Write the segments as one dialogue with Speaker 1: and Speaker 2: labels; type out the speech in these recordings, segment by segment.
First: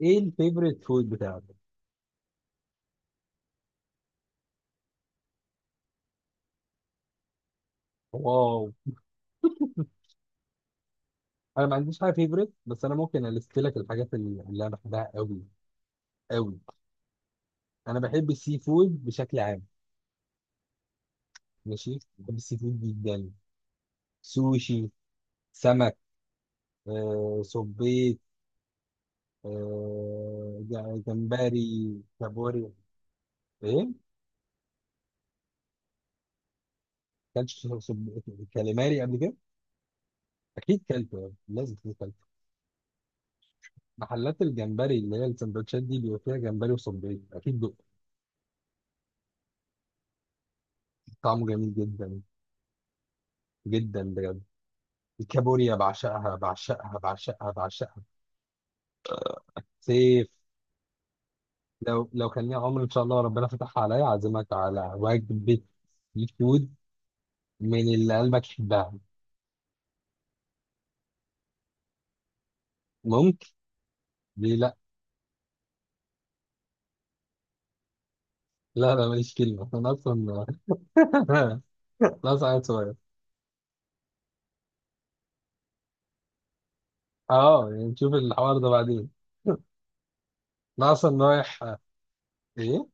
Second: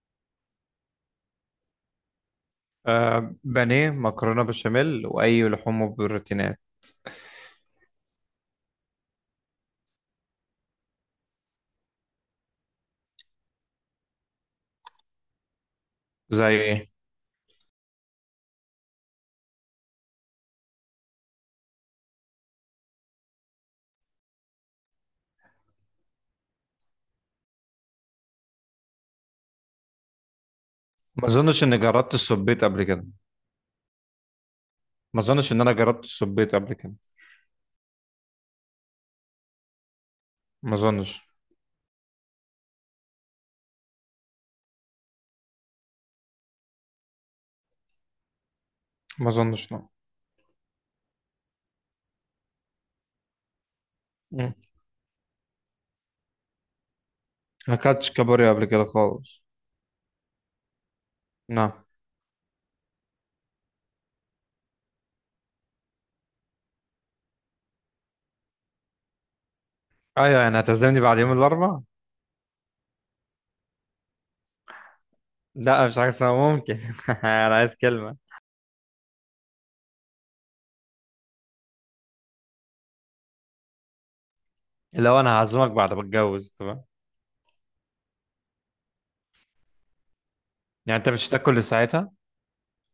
Speaker 1: ايه الفيفوريت فود بتاعك؟
Speaker 2: بانيه مكرونه بشاميل واي لحوم وبروتينات.
Speaker 1: واو. انا ما عنديش حاجه فيفوريت، بس انا ممكن الست لك الحاجات اللي انا بحبها قوي.
Speaker 2: زي
Speaker 1: قوي.
Speaker 2: ايه؟
Speaker 1: انا بحب السي فود بشكل عام. ماشي، بحب السي فود جدا. سوشي، سمك، صبيط،
Speaker 2: ما
Speaker 1: جمبري،
Speaker 2: اظنش اني جربت السبيط
Speaker 1: كابوري.
Speaker 2: قبل كده.
Speaker 1: ايه؟
Speaker 2: ما اظنش ان انا جربت السبيط قبل كده.
Speaker 1: كلتش صب- كاليماري قبل كده
Speaker 2: ما
Speaker 1: اكيد كلته،
Speaker 2: اظنش.
Speaker 1: يعني لازم تكون كلته. محلات الجمبري اللي هي السندوتشات دي بيبقى فيها جمبري وصبيط اكيد دقت.
Speaker 2: ما اظنش لا.
Speaker 1: طعمه جميل جدا، جدا بجد.
Speaker 2: مم.
Speaker 1: الكابوريا بعشقها بعشقها بعشقها
Speaker 2: ما
Speaker 1: بعشقها.
Speaker 2: اكلتش كابوريا قبل كده خالص.
Speaker 1: سيف.
Speaker 2: نعم؟
Speaker 1: لو كان لي عمر ان شاء الله ربنا فتحها عليا اعزمك على وجبه سي فود من اللي قلبك يحبها.
Speaker 2: ايوه، يعني هتعزمني بعد يوم الاربع؟
Speaker 1: ممكن. ليه لا؟
Speaker 2: لا، مش حاجه اسمها ممكن. انا عايز كلمه.
Speaker 1: لا لا ماليش كلمه انا اصلا. انا اصلا قاعد صغير.
Speaker 2: لو انا هعزمك بعد ما اتجوز طبعا.
Speaker 1: اه يعني نشوف الحوار ده بعدين. انا
Speaker 2: يعني انت
Speaker 1: اصلا
Speaker 2: مش هتاكل
Speaker 1: رايح.
Speaker 2: ساعتها؟
Speaker 1: ايه؟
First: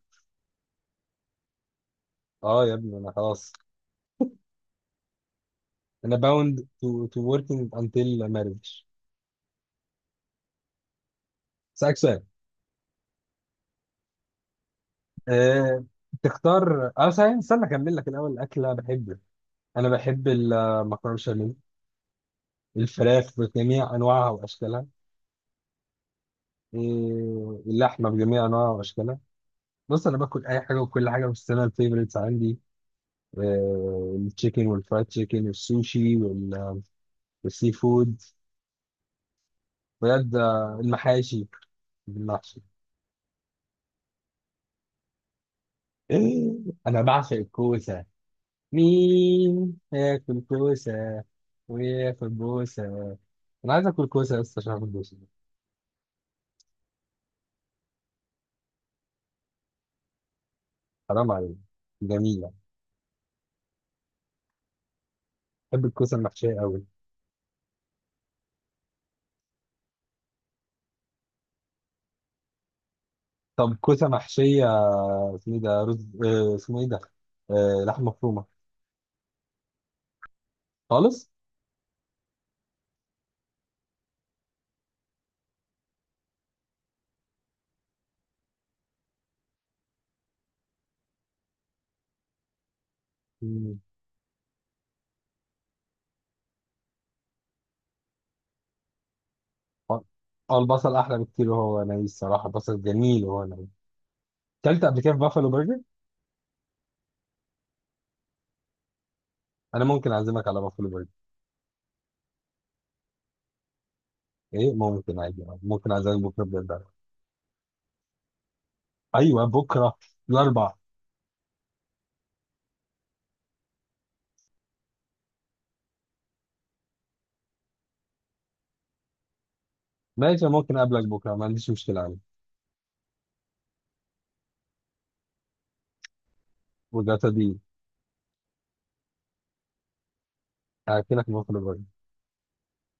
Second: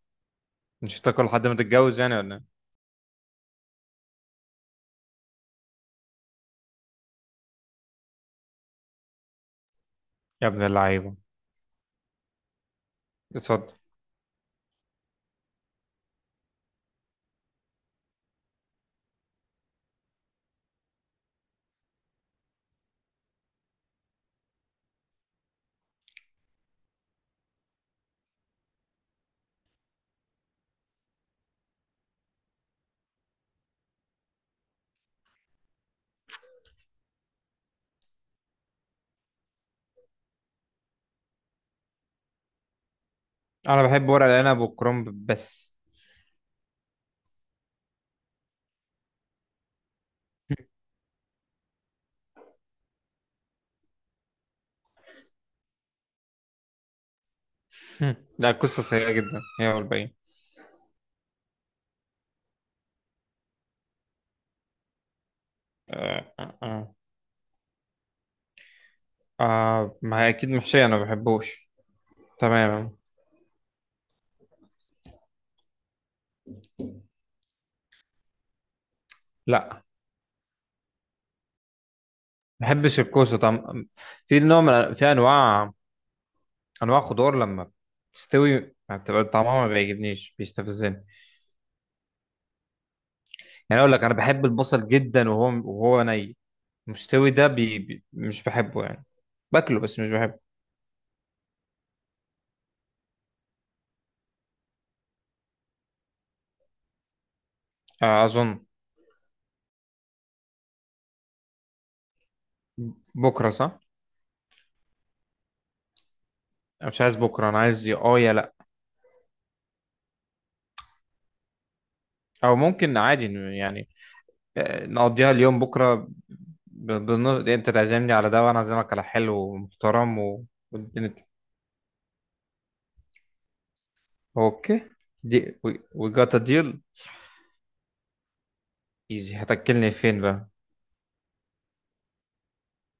Speaker 2: مش هتاكل لحد ما تتجوز يعني ولا إيه؟
Speaker 1: اه يا ابني انا خلاص. انا باوند تو وركينج انتل ماريج.
Speaker 2: يا ابن اللعيبه.
Speaker 1: اسالك سؤال.
Speaker 2: اتفضل.
Speaker 1: آه، تختار، اه صحيح، استنى اكمل لك الاول الاكل اللي انا بحبه. انا بحب المكرونه بشاميل، الفراخ بجميع انواعها واشكالها، اللحمه بجميع انواعها واشكالها. بص، انا باكل اي حاجه وكل حاجه، بس انا الفيفوريتس عندي التشيكن والفرايد تشيكن والسوشي والسي فود. بجد المحاشي، المحشي.
Speaker 2: انا بحب ورق العنب والكرنب بس.
Speaker 1: انا بعشق الكوسه. مين هياكل كوسه وياكل بوسه؟ انا عايز اكل كوسه بس عشان اكل بوسه.
Speaker 2: مم. لا، القصة سيئة جدا، هي والباقيين.
Speaker 1: حرام عليك. جميله. بحب الكوسه
Speaker 2: آه آه
Speaker 1: المحشيه قوي.
Speaker 2: آه. آه، ما هي أكيد محشية، أنا ما بحبوش تماما.
Speaker 1: طب كوسه محشيه اسمه ايه ده، رز، اسمه ايه ده، لحمه مفرومه،
Speaker 2: لا،
Speaker 1: خالص.
Speaker 2: ما بحبش الكوسة طعم. في نوع من في أنواع أنواع خضار لما تستوي ما بتبقى طعمها ما بيعجبنيش، بيستفزني.
Speaker 1: مم.
Speaker 2: يعني أقول لك، أنا بحب البصل جدا، وهو ني مستوي ده مش بحبه يعني. باكله بس
Speaker 1: اه.
Speaker 2: مش بحبه.
Speaker 1: البصل احلى بكتير وهو ني، الصراحه البصل جميل وهو ني. اكلت قبل كده في بافلو برجر.
Speaker 2: آه أظن.
Speaker 1: انا ممكن اعزمك على بافلو برجر.
Speaker 2: بكرة صح؟
Speaker 1: ايه ممكن عادي، ممكن اعزمك بكره بجد.
Speaker 2: أنا مش عايز بكرة، أنا عايز يا آه يا لأ.
Speaker 1: ايوه بكره، الاربع.
Speaker 2: أو ممكن عادي يعني، نقضيها اليوم بكرة. بالنص، انت تعزمني على ده وانا اعزمك على حلو ومحترم و...
Speaker 1: ماشي، ممكن اقابلك
Speaker 2: والدنيا ت-
Speaker 1: بكره، ما عنديش مشكله عادي.
Speaker 2: اوكي، دي وي جات ديل.
Speaker 1: وجاتا دي.
Speaker 2: ايزي، هتاكلني فين بقى؟
Speaker 1: هاكلك بافلو برجر.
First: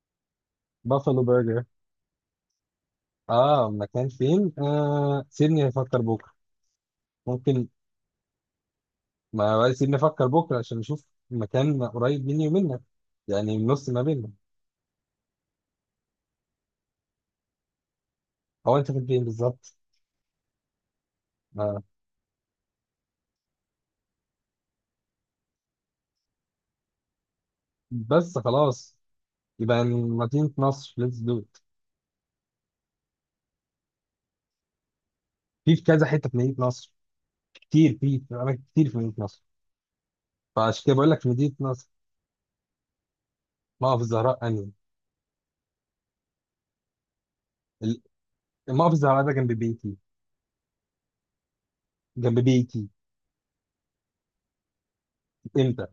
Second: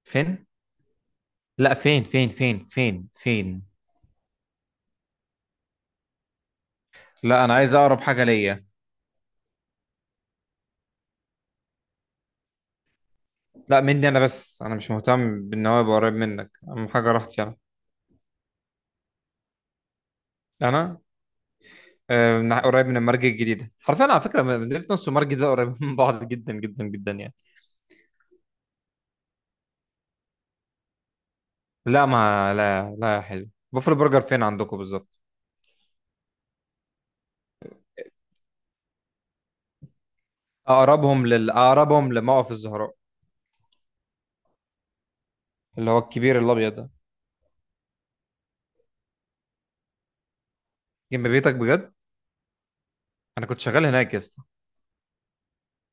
Speaker 2: فين؟
Speaker 1: بافلو برجر.
Speaker 2: لا، فين فين فين فين فين.
Speaker 1: اه مكان فين، سيبني افكر بكره.
Speaker 2: لا، انا
Speaker 1: ممكن،
Speaker 2: عايز اقرب حاجه ليا.
Speaker 1: ما بس نفكر بكره عشان نشوف مكان قريب مني ومنك، يعني من
Speaker 2: لا،
Speaker 1: النص ما
Speaker 2: مني انا
Speaker 1: بيننا.
Speaker 2: بس، انا مش مهتم بان هو يبقى قريب منك، اهم حاجه راحتي انا.
Speaker 1: هو انت كنت فين بالظبط؟
Speaker 2: انا،
Speaker 1: آه.
Speaker 2: قريب من المرج الجديده، حرفيا على فكره مدينه نص والمرج ده قريب من بعض جدا جدا جدا يعني.
Speaker 1: بس خلاص، يبقى مدينه نصر، ليتس دو ات.
Speaker 2: لا ما لا لا يا حلو، بوفلو برجر فين عندكم بالظبط؟
Speaker 1: في كذا حته في مدينه نصر، كتير في اماكن كتير في مدينه نصر، فعشان كده بقول لك مدينه نصر.
Speaker 2: اقربهم لموقف الزهراء،
Speaker 1: موقف الزهراء انهي؟
Speaker 2: اللي هو الكبير الابيض ده.
Speaker 1: ال- موقف الزهراء ده جنب بيتي.
Speaker 2: جنب بيتك بجد؟
Speaker 1: جنب بيتي.
Speaker 2: انا كنت شغال هناك يا اسطى.
Speaker 1: امتى؟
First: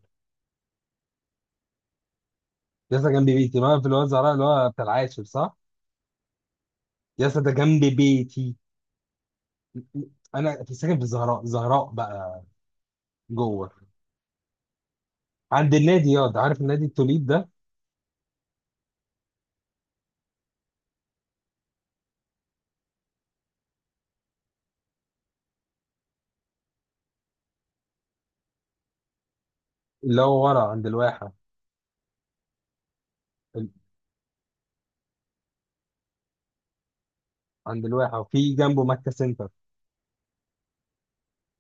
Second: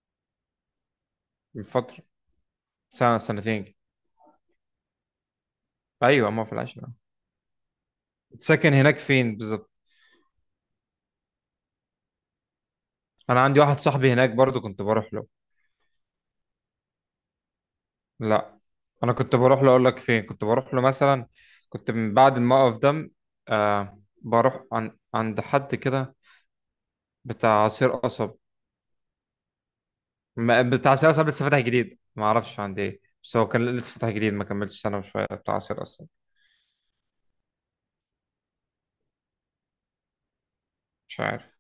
Speaker 2: من فتره،
Speaker 1: ياسا
Speaker 2: سنه
Speaker 1: جنب بيتي
Speaker 2: سنتين كده.
Speaker 1: موقف اللي هو الزهراء اللي هو بتاع العاشر صح.
Speaker 2: ايوه، ما في العشرة.
Speaker 1: ياسا ده جنب
Speaker 2: كنت
Speaker 1: بيتي.
Speaker 2: ساكن هناك فين بالظبط؟
Speaker 1: انا في ساكن في الزهراء، زهراء بقى،
Speaker 2: انا عندي
Speaker 1: جوه.
Speaker 2: واحد صاحبي هناك برضو كنت بروح له.
Speaker 1: عند النادي ياض، عارف النادي التوليب ده؟
Speaker 2: لا، انا كنت بروح له، اقول لك فين كنت بروح له مثلا. كنت من بعد الموقف ده، بروح عند حد كده، بتاع عصير قصب.
Speaker 1: اللي هو
Speaker 2: ما...
Speaker 1: ورا عند
Speaker 2: بتاع عصير قصب
Speaker 1: الواحة،
Speaker 2: لسه فاتح جديد، ما اعرفش عند ايه، بس هو كان
Speaker 1: ال-
Speaker 2: لسه فاتح جديد ما كملش سنه وشويه، بتاع عصير قصب.
Speaker 1: عند الواحة وفي جنبه مكة سنتر.
Speaker 2: مش عارف.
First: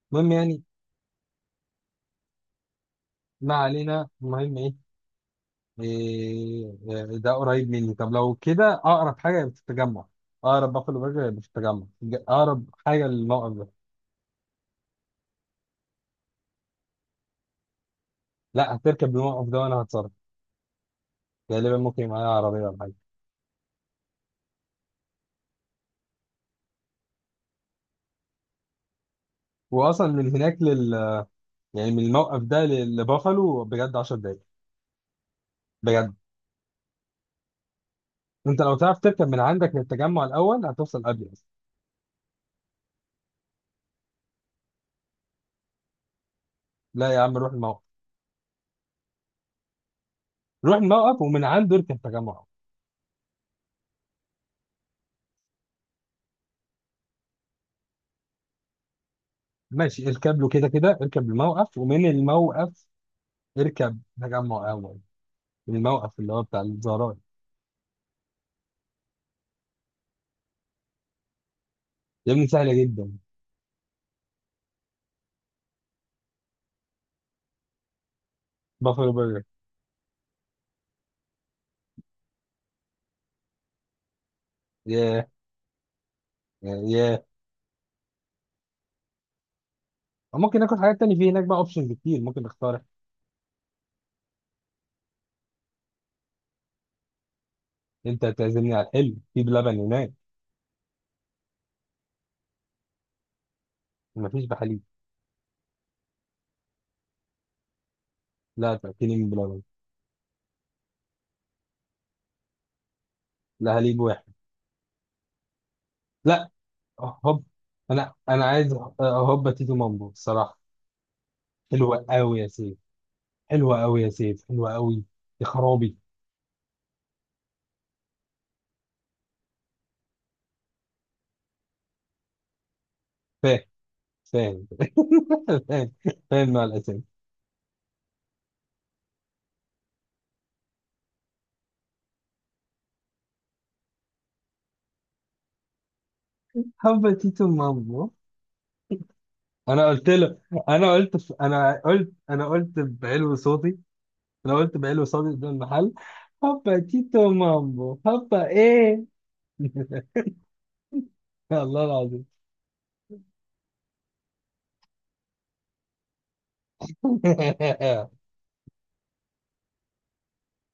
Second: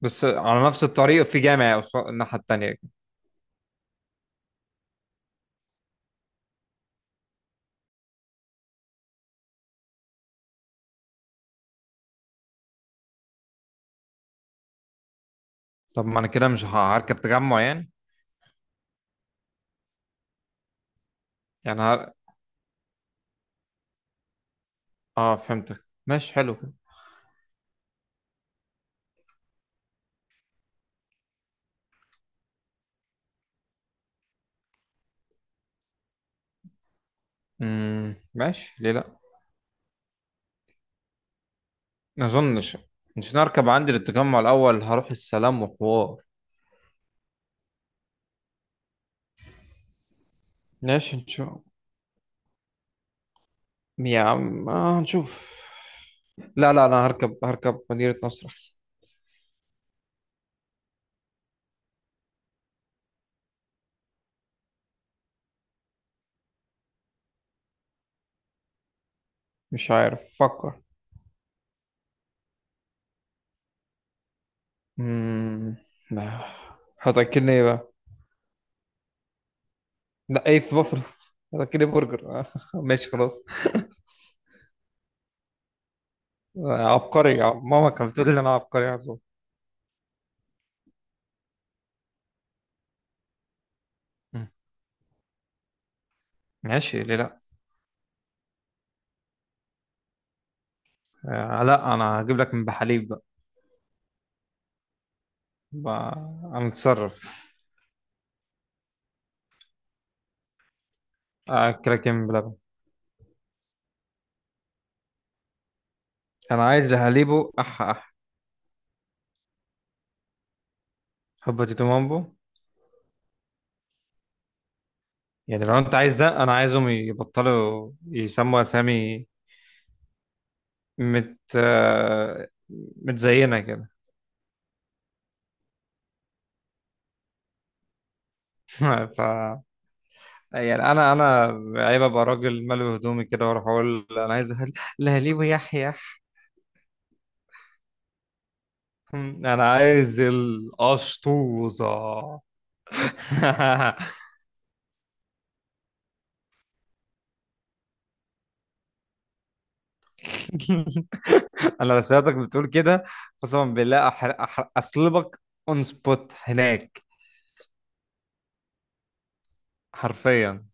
Speaker 2: بس
Speaker 1: المهم يعني،
Speaker 2: على نفس الطريق في جامع الناحيه التانيه.
Speaker 1: ما علينا، المهم ايه. إيه إيه، ده قريب مني، طب لو كده اقرب حاجه يبقى في التجمع. اقرب بافلو برجر يبقى في التجمع، اقرب حاجه للموقف ده.
Speaker 2: طب ما انا كده مش ه- هركب تجمع يعني.
Speaker 1: لا، هتركب الموقف ده وانا هتصرف، غالبا
Speaker 2: يعني
Speaker 1: ممكن
Speaker 2: هر...
Speaker 1: يبقى معايا عربيه ولا حاجه.
Speaker 2: اه فهمتك، ماشي حلو كده.
Speaker 1: واصلا من هناك لل يعني من الموقف ده لبافلو بجد 10 دقايق بجد.
Speaker 2: امم،
Speaker 1: انت
Speaker 2: ماشي
Speaker 1: لو
Speaker 2: ليه
Speaker 1: تعرف
Speaker 2: لا.
Speaker 1: تركب من عندك للتجمع الاول هتوصل قبل.
Speaker 2: ما اظنش. مش نركب عندي للتجمع الاول، هروح السلام وحوار.
Speaker 1: لا يا عم، روح الموقف، روح
Speaker 2: ماشي
Speaker 1: الموقف ومن
Speaker 2: نشوف.
Speaker 1: عنده اركب تجمع.
Speaker 2: يا عم آه نشوف. لا، لا، انا هركب مدينة نصر احسن.
Speaker 1: ماشي، اركب له كده كده، اركب الموقف ومن الموقف اركب تجمع اول، الموقف اللي هو بتاع الزهراء.
Speaker 2: مش عارف، فكر.
Speaker 1: يا ابني سهله جدا.
Speaker 2: امم. لا. هتاكلني ايه بقى؟
Speaker 1: بافلو برجر.
Speaker 2: لا، ايه في بافلو؟ هتاكلني برجر. ماشي خلاص.
Speaker 1: ياه. ياه،
Speaker 2: عبقري، ماما كانت بتقول لي إن انا عبقري على طول.
Speaker 1: ممكن ناكل حاجات تانية في هناك بقى، اوبشنز كتير ممكن نختار.
Speaker 2: مم. ماشي ليه لا.
Speaker 1: انت تعزمني على الحلو في بلبن هناك.
Speaker 2: آه لا، انا هجيب لك من بحليب بقى.
Speaker 1: مفيش بحليب.
Speaker 2: بقى- انا متصرف.
Speaker 1: لا تاكلني من بلبن.
Speaker 2: اكلك يمين بلبن.
Speaker 1: لا حليب واحد. لا.
Speaker 2: انا عايز
Speaker 1: هوب.
Speaker 2: لهاليبو اح
Speaker 1: انا
Speaker 2: اح.
Speaker 1: انا عايز هوبا تيتو مامبو الصراحه.
Speaker 2: حبة تيتو
Speaker 1: حلوه
Speaker 2: مامبو.
Speaker 1: قوي يا سيف، حلوه قوي يا سيف، حلوه قوي. يا
Speaker 2: يعني لو
Speaker 1: خرابي.
Speaker 2: انت عايز ده، انا عايزهم يبطلوا يسموا اسامي مت آه،
Speaker 1: فاهم،
Speaker 2: متزينة كده.
Speaker 1: فاهم. الحين الحين مع الاسم.
Speaker 2: ف يعني انا عيب ابقى راجل ملوي هدومي كده واروح اقول انا عايز لهاليبو يحيح.
Speaker 1: حبتي ام امه.
Speaker 2: انا
Speaker 1: انا قلت
Speaker 2: عايز
Speaker 1: له، انا قلت
Speaker 2: القشطوزة.
Speaker 1: انا قلت بعلو صوتي. انا قلت بعلو صوتي قدام المحل. حبتي ام امه، حبه ايه. الله
Speaker 2: انا لو
Speaker 1: العظيم.
Speaker 2: سمعتك بتقول كده، قسما بالله اصلبك اون سبوت هناك، حرفيا.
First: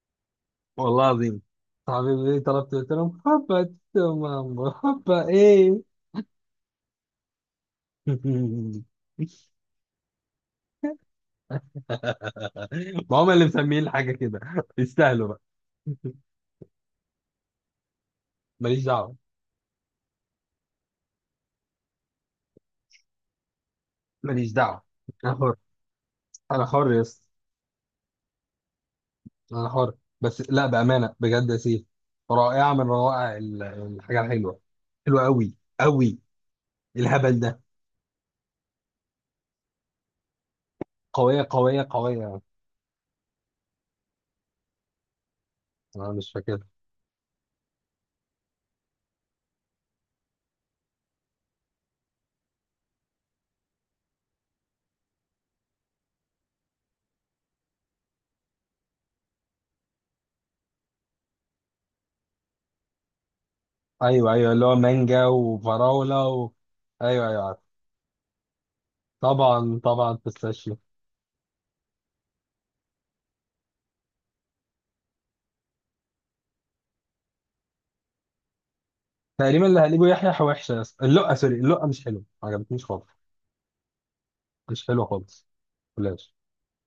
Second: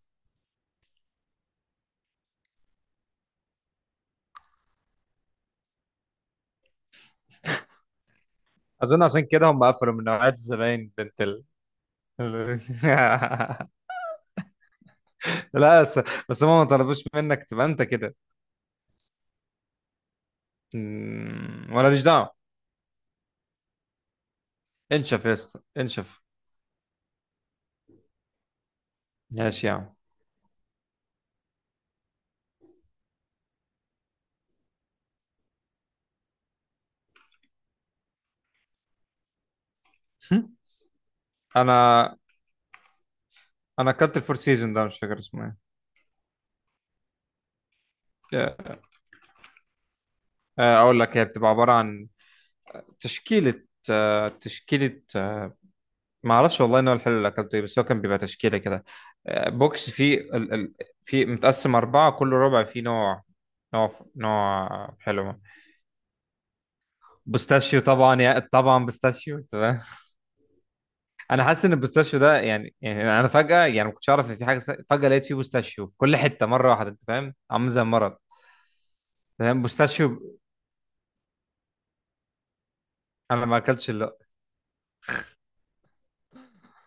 Speaker 1: والله العظيم. صاحبي بيقول لي طلبت، قلت لهم حبتي ام امه، حبه ايه.
Speaker 2: اظن عشان كده هم قفلوا من نوعية الزباين بنت
Speaker 1: ما هم اللي مسميين الحاجه كده، يستاهلوا بقى.
Speaker 2: لا بس، بس هم ما طلبوش منك تبقى انت كده.
Speaker 1: ماليش دعوه،
Speaker 2: أمم، ولا ليش دعوه.
Speaker 1: ماليش دعوه.
Speaker 2: انشف يا
Speaker 1: انا حر،
Speaker 2: اسطى انشف.
Speaker 1: انا حر يا اسطى،
Speaker 2: ماشي
Speaker 1: انا
Speaker 2: يا
Speaker 1: حر.
Speaker 2: عم.
Speaker 1: بس لا، بامانه بجد يا سيف، رائعه من روائع الحاجه الحلوه، حلوه قوي، قوي. الهبل ده. قويه قويه
Speaker 2: انا
Speaker 1: قويه.
Speaker 2: انا اكلت الفور سيزون ده مش فاكر اسمه
Speaker 1: انا مش فاكر.
Speaker 2: ايه. اقول لك، هي بتبقى عباره عن تشكيله. تشكيله. ما اعرفش والله ان هو الحلو اللي اكلته ايه، بس هو كان بيبقى تشكيله كده. بوكس فيه فيه متقسم اربعه، كل ربع فيه نوع نوع
Speaker 1: ايوه ايوه، اللي هو
Speaker 2: نوع
Speaker 1: مانجا
Speaker 2: حلو.
Speaker 1: وفراوله و... ايوه ايوه عارف.
Speaker 2: بوستاشيو طبعا، يا طبعا بوستاشيو
Speaker 1: طبعا
Speaker 2: تمام.
Speaker 1: طبعا بيستاشيو.
Speaker 2: انا حاسس ان البوستاشيو ده يعني انا فجاه، يعني ما كنتش اعرف ان في حاجه فجاه لقيت فيه بوستاشيو في كل حته مره واحده، انت فاهم؟ عامل زي المرض. فاهم؟
Speaker 1: تقريبا اللي هجيبه
Speaker 2: بوستاشيو.
Speaker 1: يحيى وحشه يا اسطى، اللقه سوري، اللقه مش حلوه، ما عجبتنيش خالص.
Speaker 2: انا ما اكلتش الا
Speaker 1: مش حلوه خالص، بلاش،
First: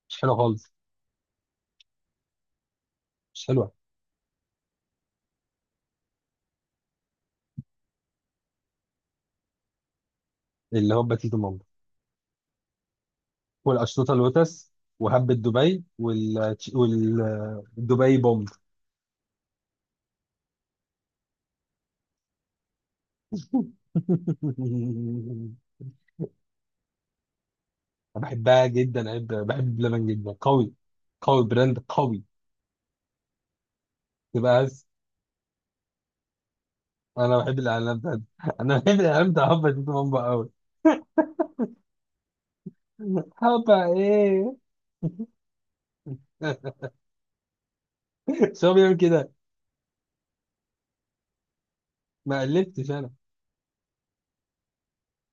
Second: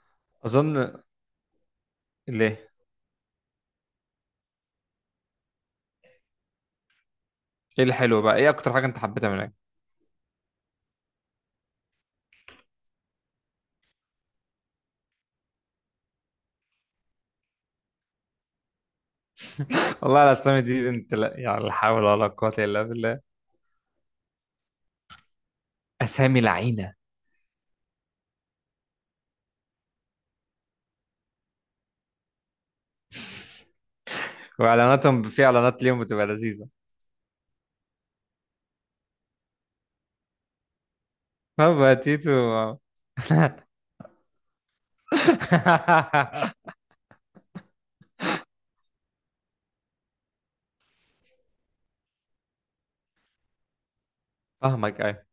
Speaker 1: مش حلوه خالص،
Speaker 2: اظن. ليه؟
Speaker 1: مش حلوه.
Speaker 2: ايه الحلو بقى، ايه اكتر حاجه انت حبيتها من هناك؟
Speaker 1: اللي هو باتيتو مامبا والاشطوطه اللوتس وهبة دبي والدبي بوم.
Speaker 2: والله الاسامي دي انت، لا يعني لا حول ولا قوه الا بالله، اسامي لعينه.
Speaker 1: بحبها جدا عيب، بحب اللبن جدا قوي، قوي، براند قوي، تبقى بس.
Speaker 2: واعلاناتهم، في اعلانات ليهم بتبقى لذيذه.
Speaker 1: انا بحب الاعلانات بتاعت، انا بحب الاعلان بتاع هبه شيتو بامبا قوي.
Speaker 2: هبا تيتو.
Speaker 1: هبه ايه؟ بس هو بيعمل كده، ما قلبتش.
Speaker 2: فاهمك ايوه.